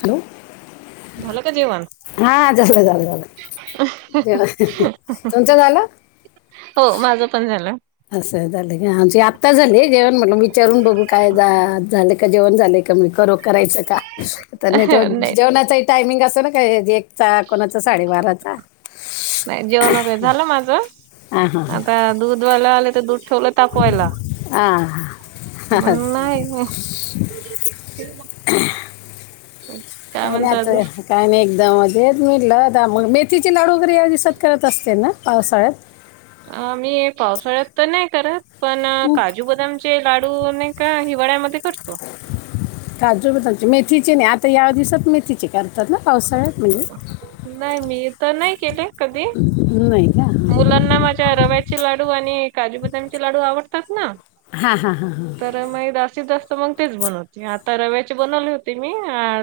Hello! झाल का जेवन? हा झालं झालं झालंव तुमचं झालं? हो माझं पण झालं. असं झालं का आमची आत्ता झाली जेवण म्हट विचारून बघू काय झाले का जेवण झाले क कर करायच का तर नाही ते जेवणाचा टायमिंग अस ना का च कोणाचा साडेबाराचा नाही जेवण वैगरे झालं माझं हां हां आता दूध दूधवाला आले तर दूध ठेवलं ताकवायला हां हां म्हण हां नाही [unintelligible] काय नाही अजून? आता काय नाही एकदमजच म्हणलं मग मी तीचे लाड वगैरे या दिसात करत असते ना पावसाळ्यात मी पावसाळ्यात तर नाही करत पण काज हं, काजू, बदामचे लाडू नाही का हिवाळ्यामध्ये करतो. काजू बची मेथीचे नाही आता या दिवसात मेथीची करतात ना पावसाळ्यात म्हणजे नाही मी तर नाही केले कधी. ह नाही. का हां मुलांना माझ्या रव्याचे लाडू आणि काजू बदामचे लाडू आवडतात ना? हा हा हा हां तर मागशीत जात मग तेच बनवते आता रव्याची बनवली होती मी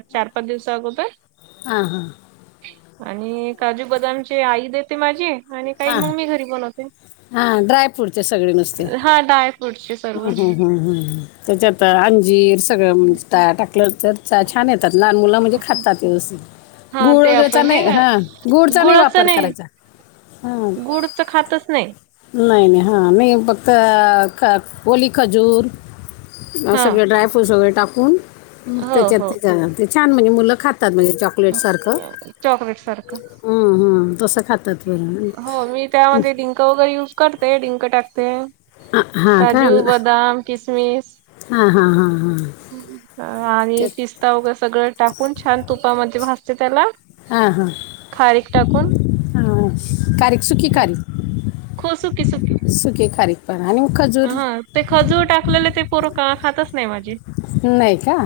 चार, पाच दिवसा अगोदर हां हां आणि काजू, बदामचे आई देते माझी आणि काही मग मी घरी बनवते. हा ड्राय फ्रूटचे सगळे नुसते. हा ड्राय फ्रूटचे सर्व त्याच्या आत अंजीर सगळं म्हणजे टाकलं. तर छान येतात लहान मुलं म्हणजे खातात व्यवस्थित. हा गुळ ते वगैरेचा आपण नाही का हा गुड चा नाही वापर करायचा. हां गुडचं खातच नाही. नाही नाही हा नाही फक्त ओली खजूर हा सगळे ड्रायफ्रूट सगळे टाकून हो त्याच्यात हो ते घ ते छान म्हणे मुलं खातात म्हणज चॉ चॉकलेट सारखं चॉकलेट सारखं तसं खातात. बरं हो मी त्यामध्ये डिंक वगैरे युज करते. डिंक टाकते. हां हां काजू, बदाम, किसमिस हा हा हा हा आणि पिस्ता वगैरे सगळं टाकून छान तुपामध्ये भाजते त्याला. हा हा खारीक टाकून हा खारीक सुखी खारीक हो सुकी सुकी सुकी खारीक पण आणि खजुर हा ते खजूर टाकलेले ते पोर खातच नाही माझी. नाय का.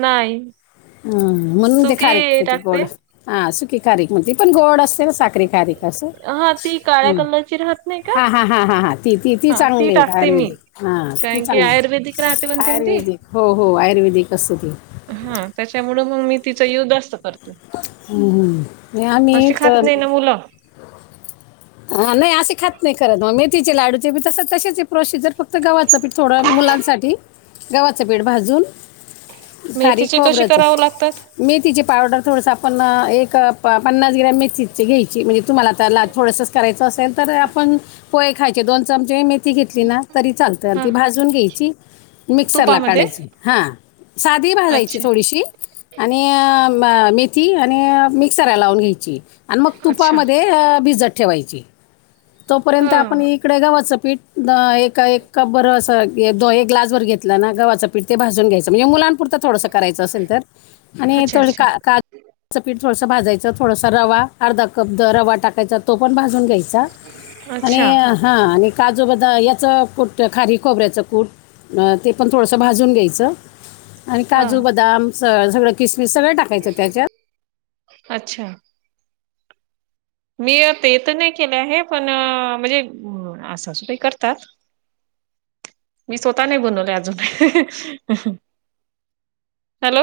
नाही. हम्म म्हणून ते खारक सुकी त्याचे टाकते गोड हा सुकी खारीक मग ती पण गोड असते ना साखरी खारीक. असं हा ती काळ्या कलरची राहत नाही का? हा हा हा हा ती ती ती हा चांगली आहे. टाकते मी आयुर्वेदिक हा ती कारण की चांगली आयुर्वेदिक राहते म्हणते ना ती आयुर्वेदिक, हो हो आयुर्वेदिक असत ते. हा त्याच्यामुळ मग मी तिचा युज जास्त करते. हम्म हम्म आम्ही अशी खात कल नाही ना मुलं हा नाही असे खात नाही खरं. मग मेथीचे लाडूचे बी तस तशीच आहे प्रोसिजर. फक्त गव्हात पीठ थोडं मुलांसाठी. गव्हाचं पीठ भाजून खरीक मेथीचे कसे खोबरच करावं लागतात मेथीची पावडर थोडंसं आपण एक प पन्नास ग्रॅम मेथीची घ्यायची. म्हणजे तुम्हाला तर ला थोडस करायचं असेल तर, आपण पोहे खायचे दोन चमचे मे मेथी घेतली ना तरी चालत. आणि हा ती भाजून घ्यायची. मिक्सरला तुपामध्ये काढायची. हा साधी भाजायची अच्छा थोडीशी. आणि म मेथी आणि मिक्सरला लावून घ्यायची. आणि मग अच्छा तुपामध्ये भिजत ठेवायची. तोपर्यंत हा आपण इकडे गव्हाचं पीठ ए एक कप बरं अस द एक ग्लास भर घेतला ना गव्हाच पीठ ते भाजून घ्यायच. म्हणजे मुलांपुरत थोडस करायच असेल तर, आणि अच्छा थोडे अच्छा का का पीठ थोडं भाजायचं. थोडसा रवा. अर्धा कप द रवा टाकायचा. तो पण भाजून घ्यायचा. [unintelligible] आणि हा आणि काजू बदा याच कूट खारीक खोबऱ्याचं कूट ते पण थोडस भाजून घ्यायच. आणि हा काजू, बदाम स सगळं किसमिस सगळं टाकायचं त्याच्यात. अच्छा मी ते तर नाही केले आहे. पण म्हणजे अ सासुबाई करतात. मी स्वतः नाही बनवले अजून. हॅलो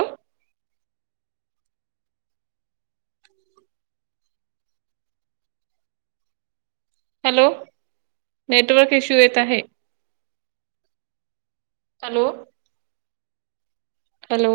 हॅलो नेटवर्क इश्यू येत आहे. Hello hello